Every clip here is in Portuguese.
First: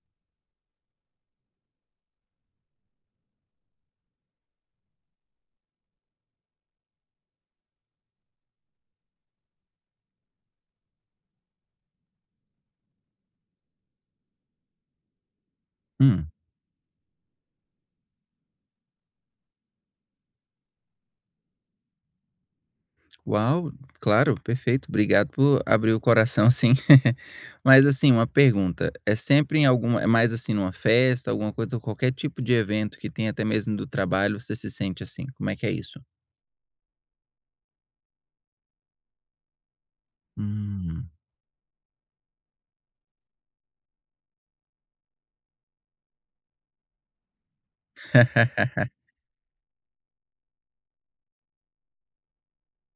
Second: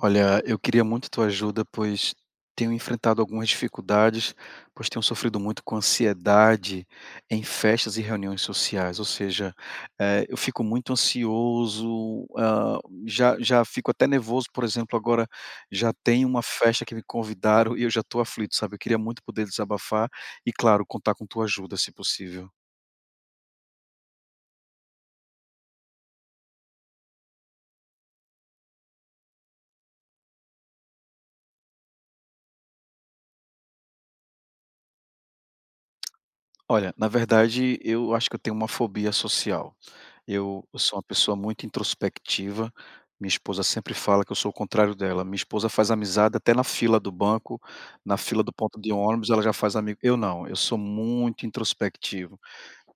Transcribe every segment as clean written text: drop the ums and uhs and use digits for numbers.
Olha, eu queria muito tua ajuda, pois tenho enfrentado algumas dificuldades, pois tenho sofrido muito com ansiedade em festas e reuniões sociais. Ou seja, eu fico muito ansioso, já fico até nervoso, por exemplo, agora já tem Hum, uma festa que me convidaram e eu já estou aflito, sabe? Eu queria muito poder desabafar e, claro, contar com tua ajuda, se possível. uau, claro, perfeito. Obrigado por abrir o coração, sim. Mas assim, uma pergunta, é sempre em alguma, é mais assim numa festa, alguma coisa, qualquer tipo de evento que tem até mesmo do trabalho, você se sente assim? Como é que é isso? Olha, na verdade, eu acho que eu tenho uma fobia social. Eu sou uma Hum. pessoa muito introspectiva, minha esposa sempre fala que eu sou o contrário dela. Minha esposa faz amizade até na fila do banco, na fila do ponto de ônibus, ela já faz amigo. Eu não, eu sou muito introspectivo.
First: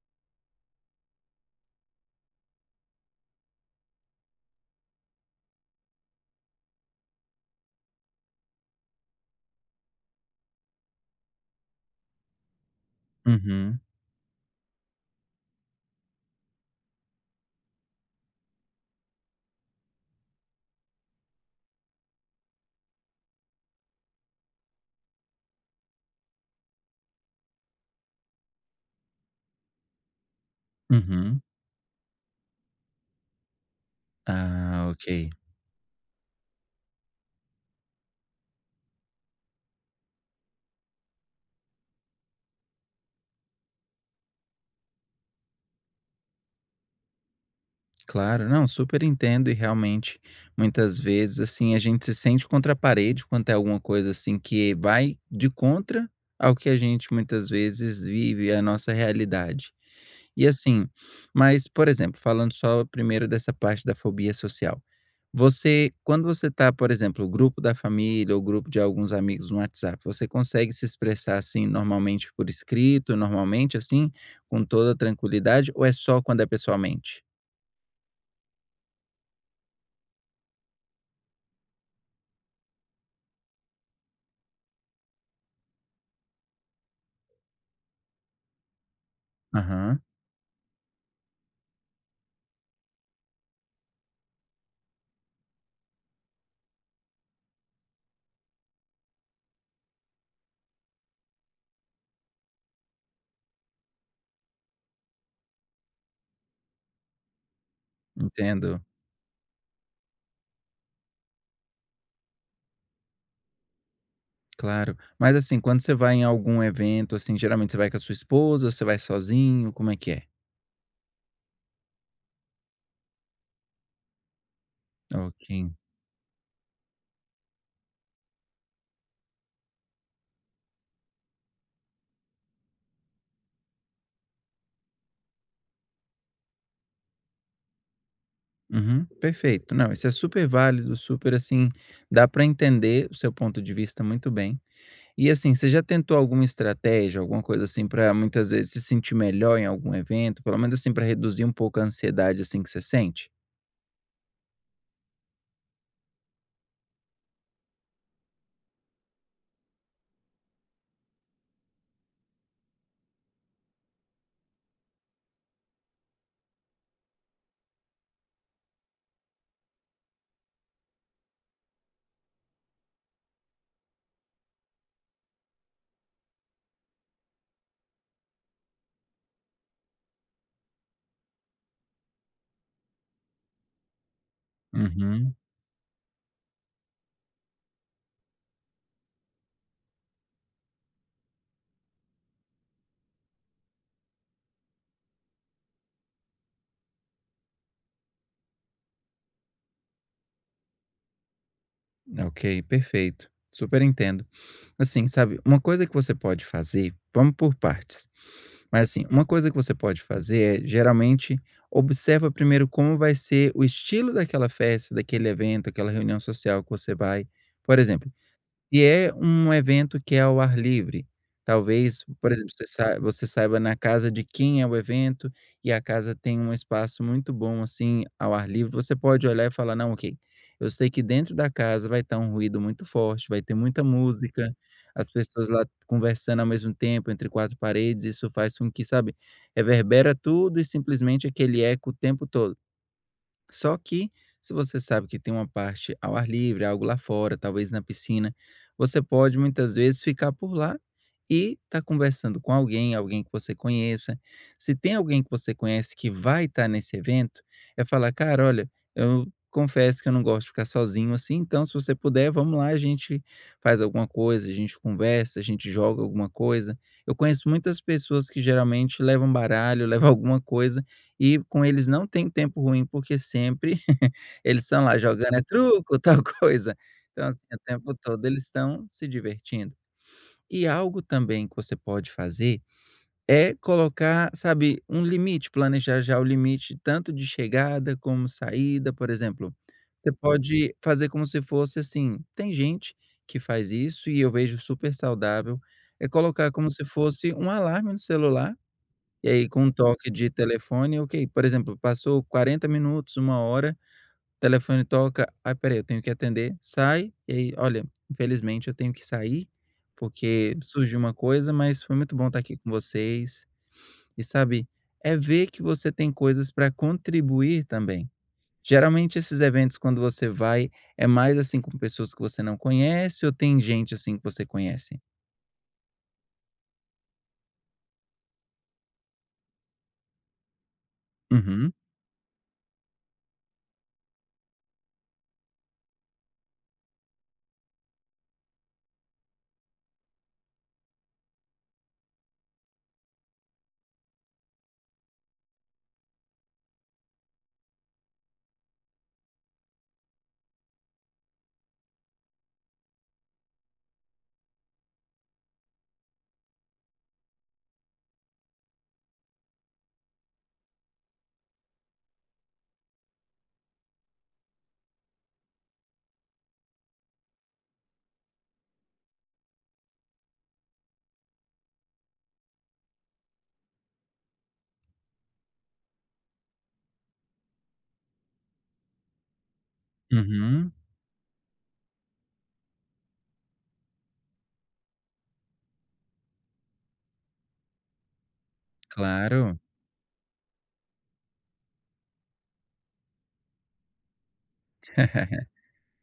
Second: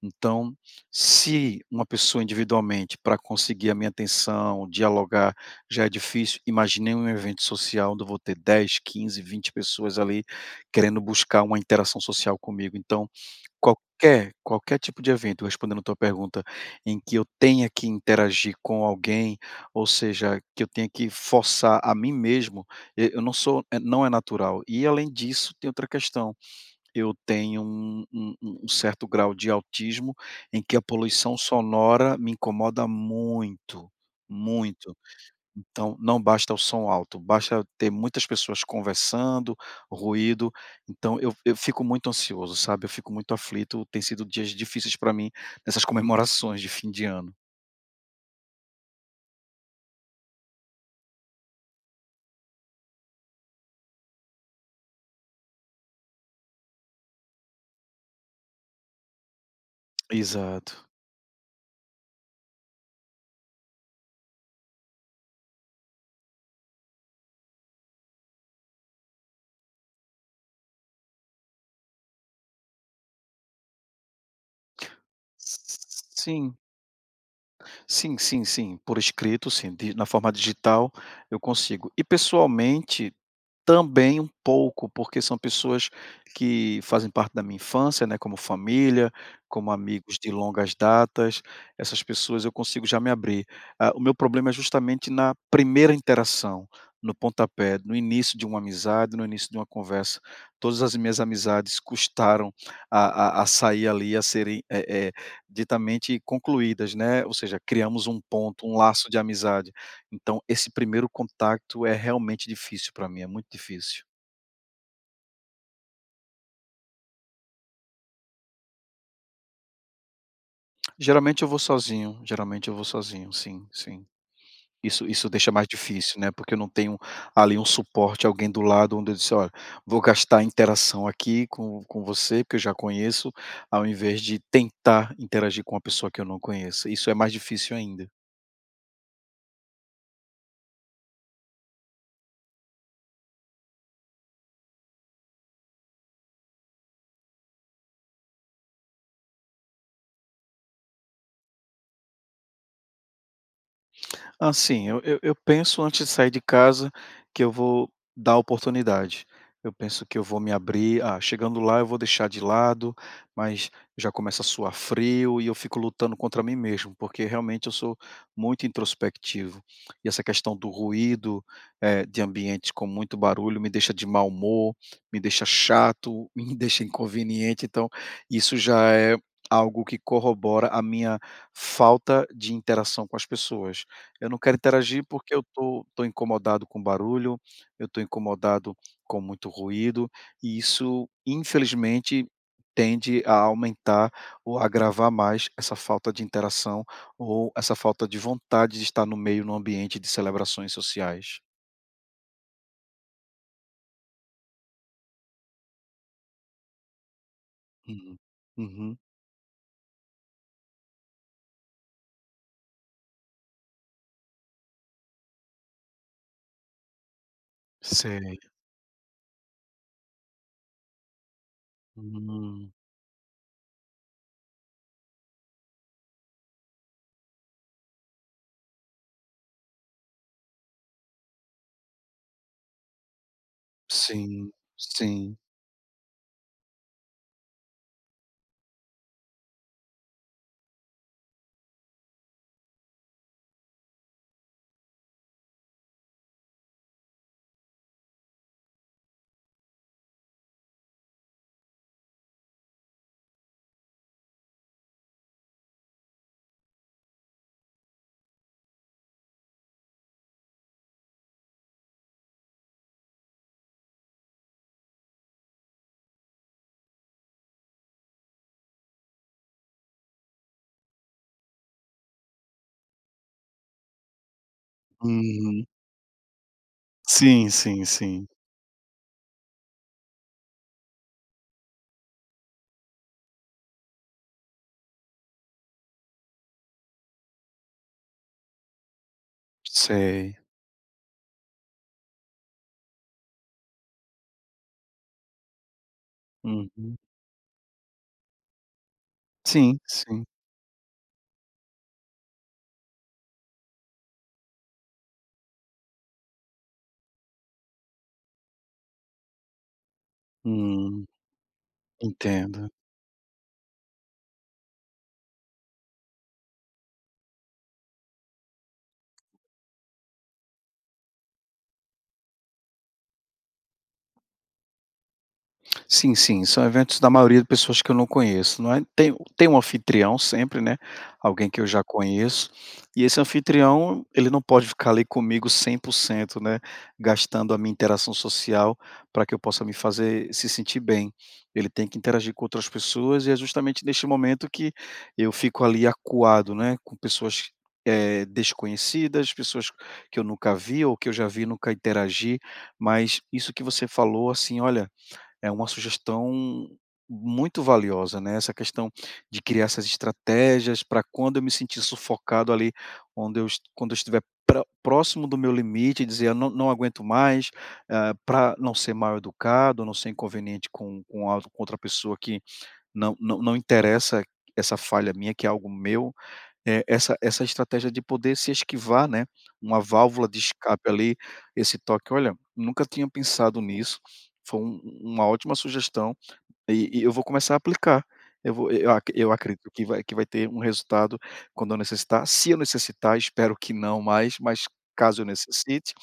Então, se uma pessoa individualmente, para conseguir a minha atenção, dialogar, já é difícil, imaginei um evento social onde eu vou ter 10, 15, 20 pessoas ali querendo buscar uma interação social comigo. Então, Uhum, qualquer tipo de evento, respondendo a tua pergunta, em que eu tenha que interagir com alguém, ou seja, que eu tenha que forçar a mim mesmo, e eu não sou não é natural. E além disso, tem outra questão, eu tenho um certo grau de autismo, em que a poluição uhum. sonora me incomoda muito, Ah, muito. ok. Então, não basta o som alto, basta ter muitas pessoas conversando, ruído. Então eu fico muito ansioso, sabe, eu fico muito aflito, tem sido dias difíceis para mim nessas comemorações de fim de ano. Claro, não, super entendo e realmente muitas vezes assim a gente se sente contra a parede quanto é alguma coisa assim que vai de contra ao que a gente muitas vezes vive, a nossa realidade. E Exato. assim, mas por exemplo, falando só primeiro dessa parte da fobia social. Você, quando você tá, por exemplo, o grupo da família ou grupo de alguns amigos no WhatsApp, você consegue se expressar assim normalmente por escrito, normalmente assim, com toda tranquilidade, ou é só quando é Sim, pessoalmente? sim, sim, sim, por escrito sim, di na forma digital eu consigo. E pessoalmente também um pouco, porque são pessoas que fazem parte da minha infância, né, como família, como Aham. amigos de longas datas, essas pessoas eu consigo já me abrir. Ah, o meu problema é justamente na primeira interação, no pontapé, no início de uma amizade, no início de uma conversa. Todas as minhas amizades custaram a sair ali, a serem, ditamente concluídas, né, ou seja, criamos um ponto, um Entendo, laço de amizade. Então esse primeiro contato é realmente difícil para mim, é muito difícil. claro. Mas, assim, quando você vai em algum evento, assim, geralmente você vai com a sua esposa, você vai sozinho, como é que é? Geralmente eu vou sozinho, geralmente eu vou sozinho, sim, sim. Isso Ok. deixa mais difícil, né, porque eu não tenho ali um suporte, alguém do lado onde eu disse: "Olha, vou gastar interação aqui com você, porque eu já conheço", ao invés de tentar interagir com uma pessoa que eu não conheço. Isso é mais difícil ainda. Uhum, perfeito. Não, isso é super válido, super, assim, dá para entender o seu ponto de vista muito bem. E, assim, você já tentou alguma estratégia, alguma coisa assim, para muitas vezes se sentir melhor em algum evento, pelo menos assim, para reduzir um pouco a ansiedade, assim, que você sente? Assim, eu penso antes de sair de casa que eu vou dar oportunidade. Eu penso que eu vou me abrir, chegando lá eu vou deixar de lado, mas já começa a suar frio e eu fico lutando contra mim mesmo, porque realmente eu sou muito introspectivo. E essa questão do ruído, de ambientes com muito barulho me deixa de mau humor, me deixa chato, me deixa inconveniente, então isso já é algo que corrobora a minha falta de interação com as pessoas. Eu não quero interagir porque Uhum. eu tô incomodado com barulho, eu tô incomodado com muito ruído, e isso infelizmente tende a aumentar ou agravar mais essa falta de interação ou essa falta de vontade de estar no meio, no ambiente de celebrações sociais. Ok, perfeito. Super entendo. Assim, sabe, uma coisa que você pode fazer, vamos por partes. Uhum. Mas Uhum. assim, uma coisa que você pode fazer é, geralmente, observa primeiro como vai ser o estilo daquela festa, daquele evento, aquela reunião social que você vai. Por exemplo, Sei. e é um evento que é ao ar livre. Talvez, por exemplo, Hum. Você saiba na casa de quem é o evento, e a casa tem um espaço muito bom, assim, ao ar livre, você pode olhar e falar: "Não, ok, eu sei que dentro da casa vai estar um ruído muito forte, vai ter muita Sim, música, as sim. pessoas lá conversando ao mesmo tempo entre 4 paredes, isso faz com que", sabe, reverbera tudo e simplesmente aquele eco o tempo todo. Só que, se você sabe que tem uma parte ao ar livre, algo lá fora, talvez na piscina, você pode muitas vezes ficar por lá e tá conversando com alguém, alguém que você conheça. Se tem alguém que você conhece que vai estar nesse evento, é falar: "Cara, olha, eu confesso que eu não gosto de ficar sozinho assim, então se você puder, vamos lá, a gente faz alguma coisa, a gente conversa, a gente joga alguma coisa". Eu conheço muitas pessoas que geralmente levam baralho, levam alguma coisa e com eles não tem tempo ruim, porque sempre eles estão lá jogando, é Uhum. truco, tal coisa. Então, assim, Sim, o sim, tempo todo sim. eles estão se divertindo. E algo também que você pode fazer é colocar, sabe, um limite, planejar já o limite tanto de chegada como saída, por exemplo. Você Sei. pode fazer como se fosse assim, tem gente que faz isso e eu vejo super saudável, é colocar como se Uhum. fosse um alarme no celular e aí com um Sim, toque sim. de telefone, ok. Por exemplo, passou 40 minutos, uma hora, o telefone toca, Ah, espera eu tenho que atender", sai, e aí: "Olha, infelizmente eu tenho que sair, porque surgiu Hum, uma coisa, mas foi muito bom estar aqui entendo. com vocês". E sabe, é ver que você tem coisas para contribuir também. Geralmente esses eventos quando você vai, é mais, assim, com pessoas que você não conhece ou tem gente, assim, que você conhece? Sim, sim, são eventos da maioria de pessoas que eu não conheço, não é. Tem um anfitrião sempre, né, alguém que eu Uhum, já conheço, e esse anfitrião, ele não pode ficar ali comigo 100%, né, gastando a minha interação social para que eu possa me fazer se sentir bem. Ele tem que interagir com outras pessoas e é justamente neste momento que eu fico ali acuado, né, com pessoas, desconhecidas, pessoas que eu nunca vi ou que eu já vi e nunca interagi, mas isso que você falou, assim, olha, é uma sugestão muito valiosa, né, essa questão de criar essas estratégias para quando eu me sentir sufocado ali, onde eu es quando eu estiver próximo do meu limite, dizer: "Eu não não aguento mais", para não ser mal educado, não ser inconveniente com outra pessoa que não não não interessa essa falha minha, que é algo meu. É, essa estratégia de poder se esquivar, né, uma válvula de uhum, escape ali, esse toque, olha, nunca tinha pensado nisso, foi uma ótima sugestão e eu vou começar a aplicar. Eu vou eu ac eu claro, acredito que vai ter um resultado quando eu necessitar, se eu necessitar, espero que não mais, mas caso eu necessite,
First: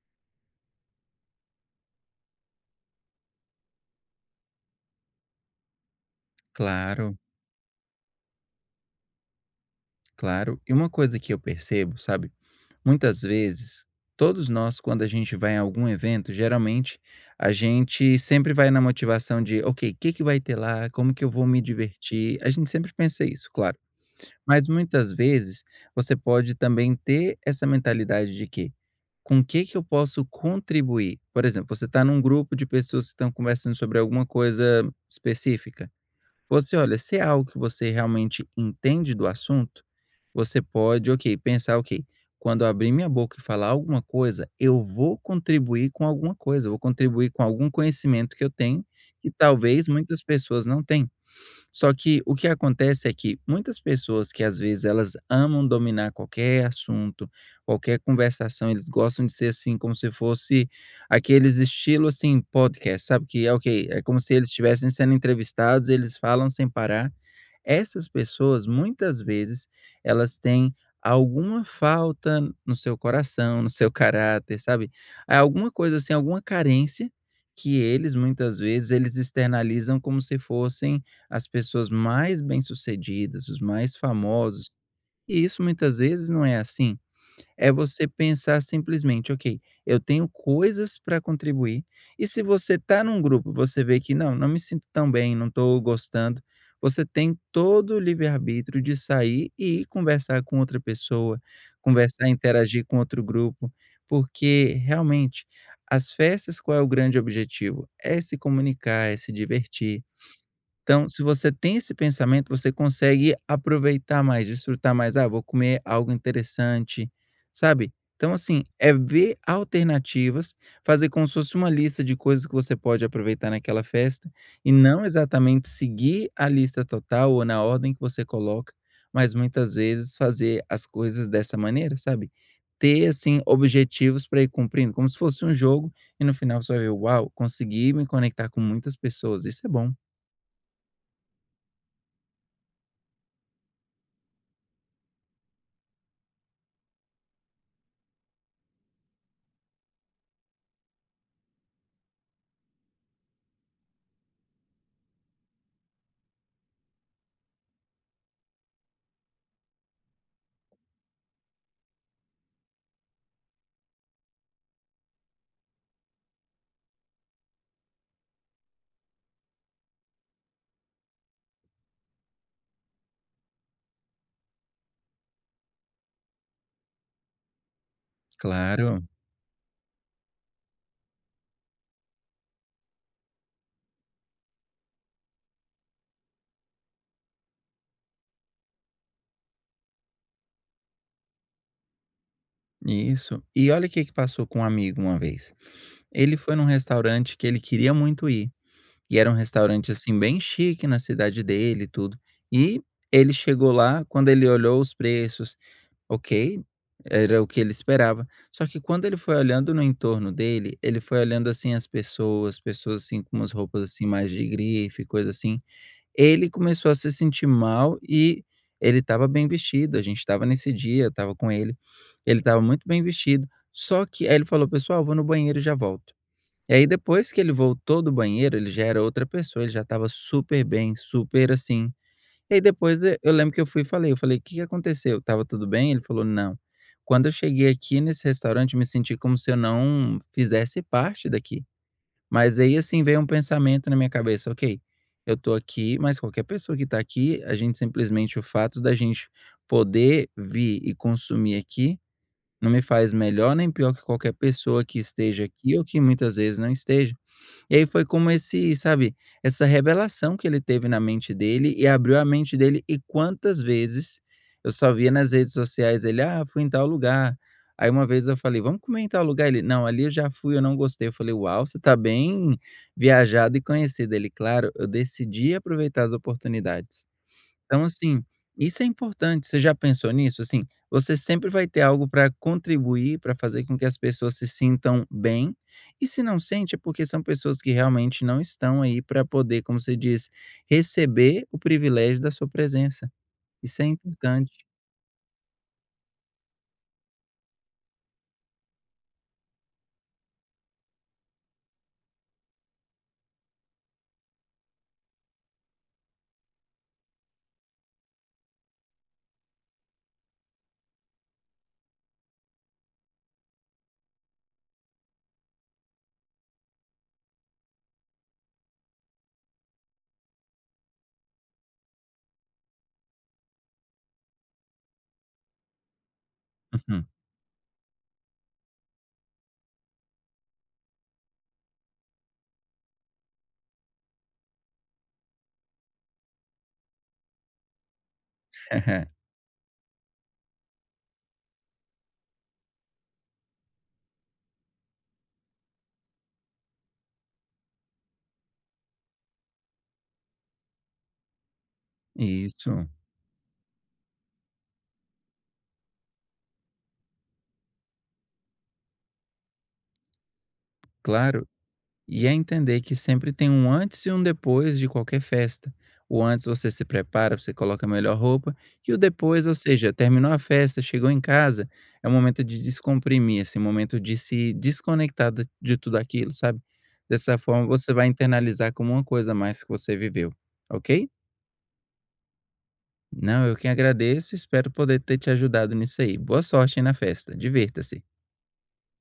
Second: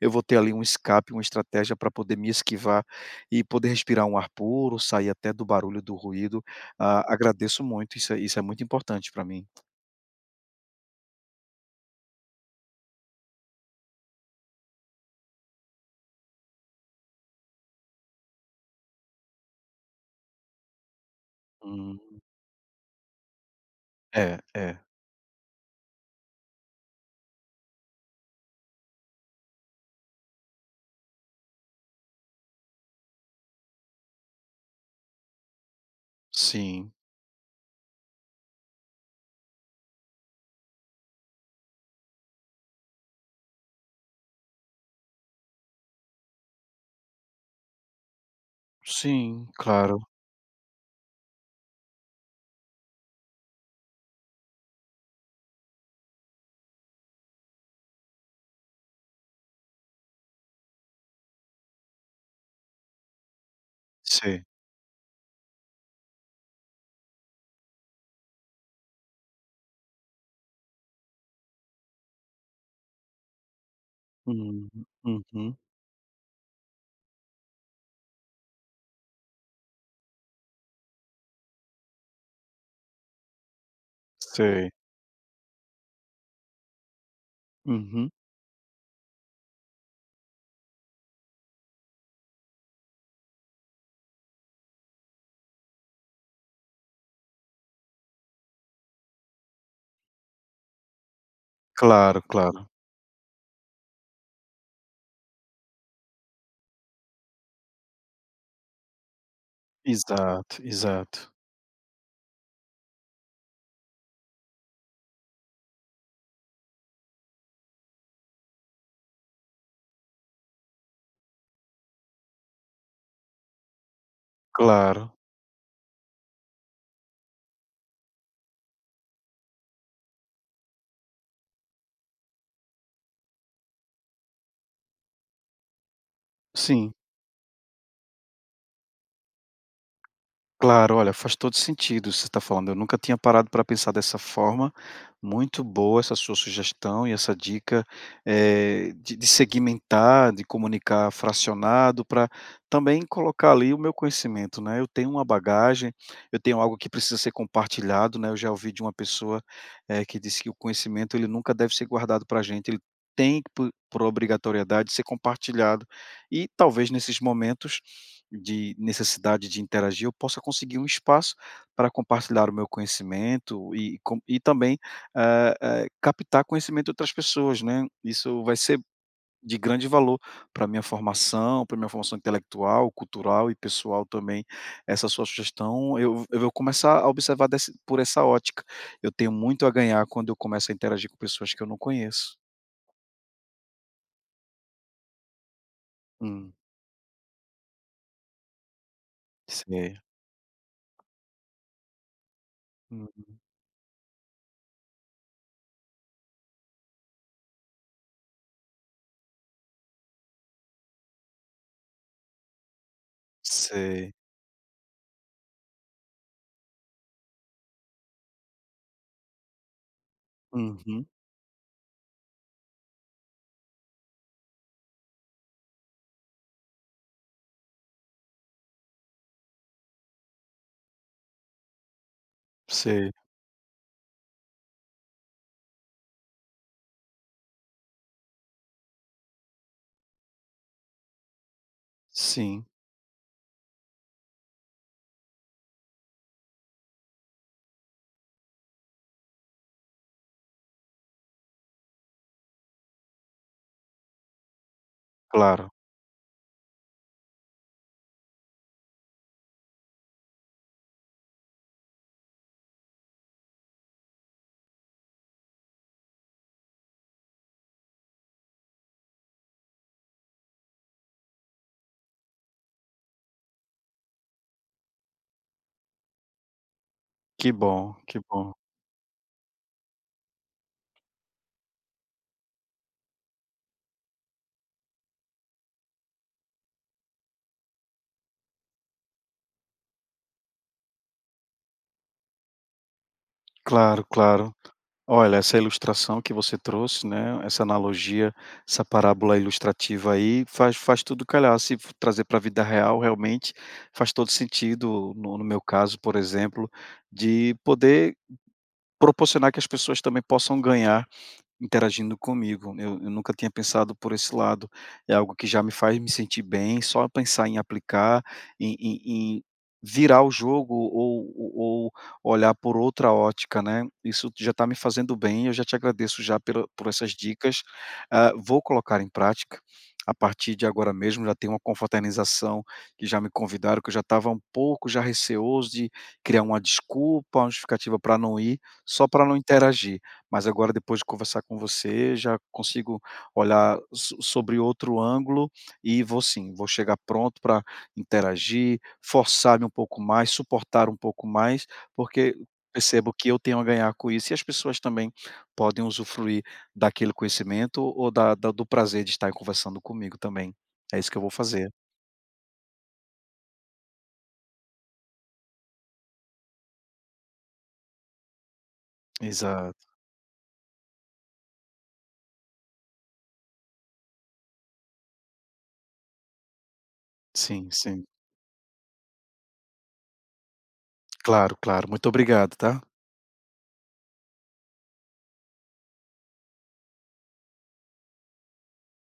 eu vou ter ali um escape, uma estratégia para poder me esquivar e poder respirar um ar puro, sair até do barulho, do ruído. Ah, claro. agradeço muito, isso é muito importante para mim. Claro. E uma coisa que eu percebo, sabe? Muitas vezes, todos nós, quando a gente vai em algum evento, geralmente a gente sempre vai na motivação de, ok, o que que vai ter lá? Como que eu vou me Hum. divertir? A gente sempre pensa isso, claro. É, Mas é. muitas vezes você pode também ter essa mentalidade de que, com o que que eu posso contribuir? Por exemplo, você está num grupo de pessoas que estão conversando sobre alguma coisa específica. Você Sim, olha, se é algo que você realmente entende do assunto, você pode, ok, pensar, ok, quando eu abrir minha boca e falar alguma coisa, eu vou contribuir com alguma coisa, eu vou contribuir com algum conhecimento que eu tenho, que sim, talvez claro. muitas pessoas não têm. Só que o que acontece é que muitas pessoas que às vezes elas amam dominar qualquer assunto, qualquer conversação, eles gostam de ser assim, como se fosse aqueles estilos assim, podcast, sabe? Que é ok, é como se Sei. eles estivessem sendo entrevistados, eles falam sem parar. Essas pessoas, muitas vezes, elas têm alguma falta no seu coração, no seu caráter, Hum, sabe, há uhum. alguma coisa assim, alguma carência que eles, muitas vezes, eles externalizam como se fossem as pessoas mais bem-sucedidas, os mais Sei. famosos, e isso muitas vezes não é assim. É você Uhum. pensar simplesmente: "Ok, eu tenho coisas para contribuir", e se você tá num grupo, você vê que: "Não, não me sinto tão bem, não estou gostando", você tem todo o livre-arbítrio de sair e ir conversar com outra pessoa, Claro, conversar, claro. interagir com outro grupo, porque realmente as festas qual é o grande objetivo? É se comunicar, é se divertir, Exato, então, se exato. você tem esse pensamento, você consegue aproveitar mais, desfrutar mais. Ah, vou comer algo interessante, sabe? Então, assim, é ver alternativas, fazer como se fosse uma lista de coisas que você pode aproveitar naquela festa e não Claro, exatamente seguir a lista total ou na ordem que você coloca, mas muitas vezes fazer as coisas dessa maneira, sabe? Ter, assim, objetivos para ir cumprindo, como se fosse um jogo e no final você vai ver, sim. uau, consegui me conectar com muitas pessoas. Isso é bom. Claro, olha, faz todo sentido o que você está falando. Eu nunca tinha parado para pensar dessa forma. Muito boa essa sua sugestão e essa dica de segmentar, de comunicar fracionado, para também colocar ali o meu conhecimento, né? Eu tenho uma bagagem, eu tenho algo que precisa ser compartilhado, né? Eu já ouvi de uma pessoa que disse que o conhecimento ele nunca deve ser guardado para a gente. Ele tem que, por obrigatoriedade, ser compartilhado. E talvez nesses momentos de necessidade de interagir, eu possa conseguir um espaço para compartilhar o meu conhecimento e também, captar conhecimento de outras pessoas, né. Isso vai ser Claro, de grande valor para minha formação intelectual, cultural e pessoal também. Essa sua sugestão, eu vou começar a observar desse por essa ótica. Eu tenho muito a ganhar quando eu começo a interagir com pessoas que eu não conheço. isso. E olha o que que passou com um amigo uma vez. Ele Hum, foi num restaurante que ele queria muito ir, e era um restaurante, sei. assim, bem chique na cidade dele e tudo. E ele Uhum. chegou lá, quando ele olhou os preços, ok, era o que ele esperava. Só que quando ele foi olhando no entorno dele, ele foi olhando, assim, as pessoas, pessoas, assim, com umas roupas, assim, Sei. mais de grife, coisa assim. Ele começou a se sentir mal e ele estava bem vestido, a gente estava nesse Uhum. dia, eu estava com ele, ele estava muito bem vestido, só que aí ele falou: "Pessoal, vou no banheiro e já volto". E aí depois que ele voltou do banheiro, ele já era outra pessoa, ele já estava super bem, super assim. E aí depois Sei. e eu lembro que eu fui e falei, eu falei: que aconteceu? Estava tudo bem?" Ele falou: "Não, quando eu cheguei aqui nesse restaurante, me senti como se eu não fizesse parte daqui". Mas Sim, aí, assim, veio um pensamento na minha cabeça: "Ok, eu estou aqui, mas qualquer pessoa que está aqui, a gente simplesmente o fato da gente poder vir e consumir aqui, não me faz melhor nem pior que qualquer pessoa que esteja claro. aqui ou que muitas vezes não esteja". E aí foi como esse, sabe, essa revelação que ele teve na mente dele e abriu a mente dele. E quantas vezes eu só via nas redes sociais ele: "Ah, fui em tal lugar". Aí uma vez eu falei: "Vamos comer em tal lugar?" Ele: "Não, ali eu já fui, eu não gostei". Eu falei: "Uau, você tá bem viajado e conhecido". Ele: "Claro, eu decidi aproveitar as oportunidades". Que Então, bom, que assim, bom. isso é importante. Você já pensou nisso? Assim, você sempre vai ter algo para contribuir, para fazer com que as pessoas se sintam bem. E se não sente, é porque são pessoas que realmente não estão aí para poder, como se diz, receber o privilégio da sua presença. Isso é Claro, claro. importante. Olha, essa ilustração que você trouxe, né, essa analogia, essa parábola ilustrativa aí, faz tudo calhar. Se f trazer para a vida real, realmente faz todo sentido, no meu caso, por exemplo, de poder proporcionar que as pessoas também possam ganhar interagindo comigo, eu nunca tinha pensado por esse lado, é algo que já me faz me sentir bem, só pensar em aplicar, em virar o jogo ou olhar por outra ótica, né, isso já está me fazendo bem, eu já te agradeço já pela por Uhum. essas dicas, vou colocar em prática, a partir de agora mesmo, já tem uma confraternização que já me convidaram, que eu já estava um pouco já receoso de criar uma desculpa, uma justificativa para não ir, só para não interagir. Mas agora depois de conversar com você, já consigo olhar sobre outro ângulo e vou sim, vou chegar pronto para interagir, forçar-me um pouco mais, suportar um pouco mais, porque Isso, percebo que eu tenho a ganhar com isso e as pessoas também podem usufruir daquele conhecimento ou da da do prazer de estar conversando comigo também. É isso que eu vou claro. fazer. E é entender que sempre tem um antes e um depois de qualquer festa. O antes você se prepara, você coloca a melhor roupa, e o depois, ou seja, Exato. terminou a festa, chegou em casa, é o momento de descomprimir, esse momento de se desconectar da- de tudo aquilo, sabe? Dessa forma Sim, você sim. vai internalizar como uma coisa a mais que você viveu, ok? Claro, claro. Muito obrigado, tá? Não, eu que agradeço, espero poder ter te ajudado nisso aí. Boa sorte aí na festa, divirta-se.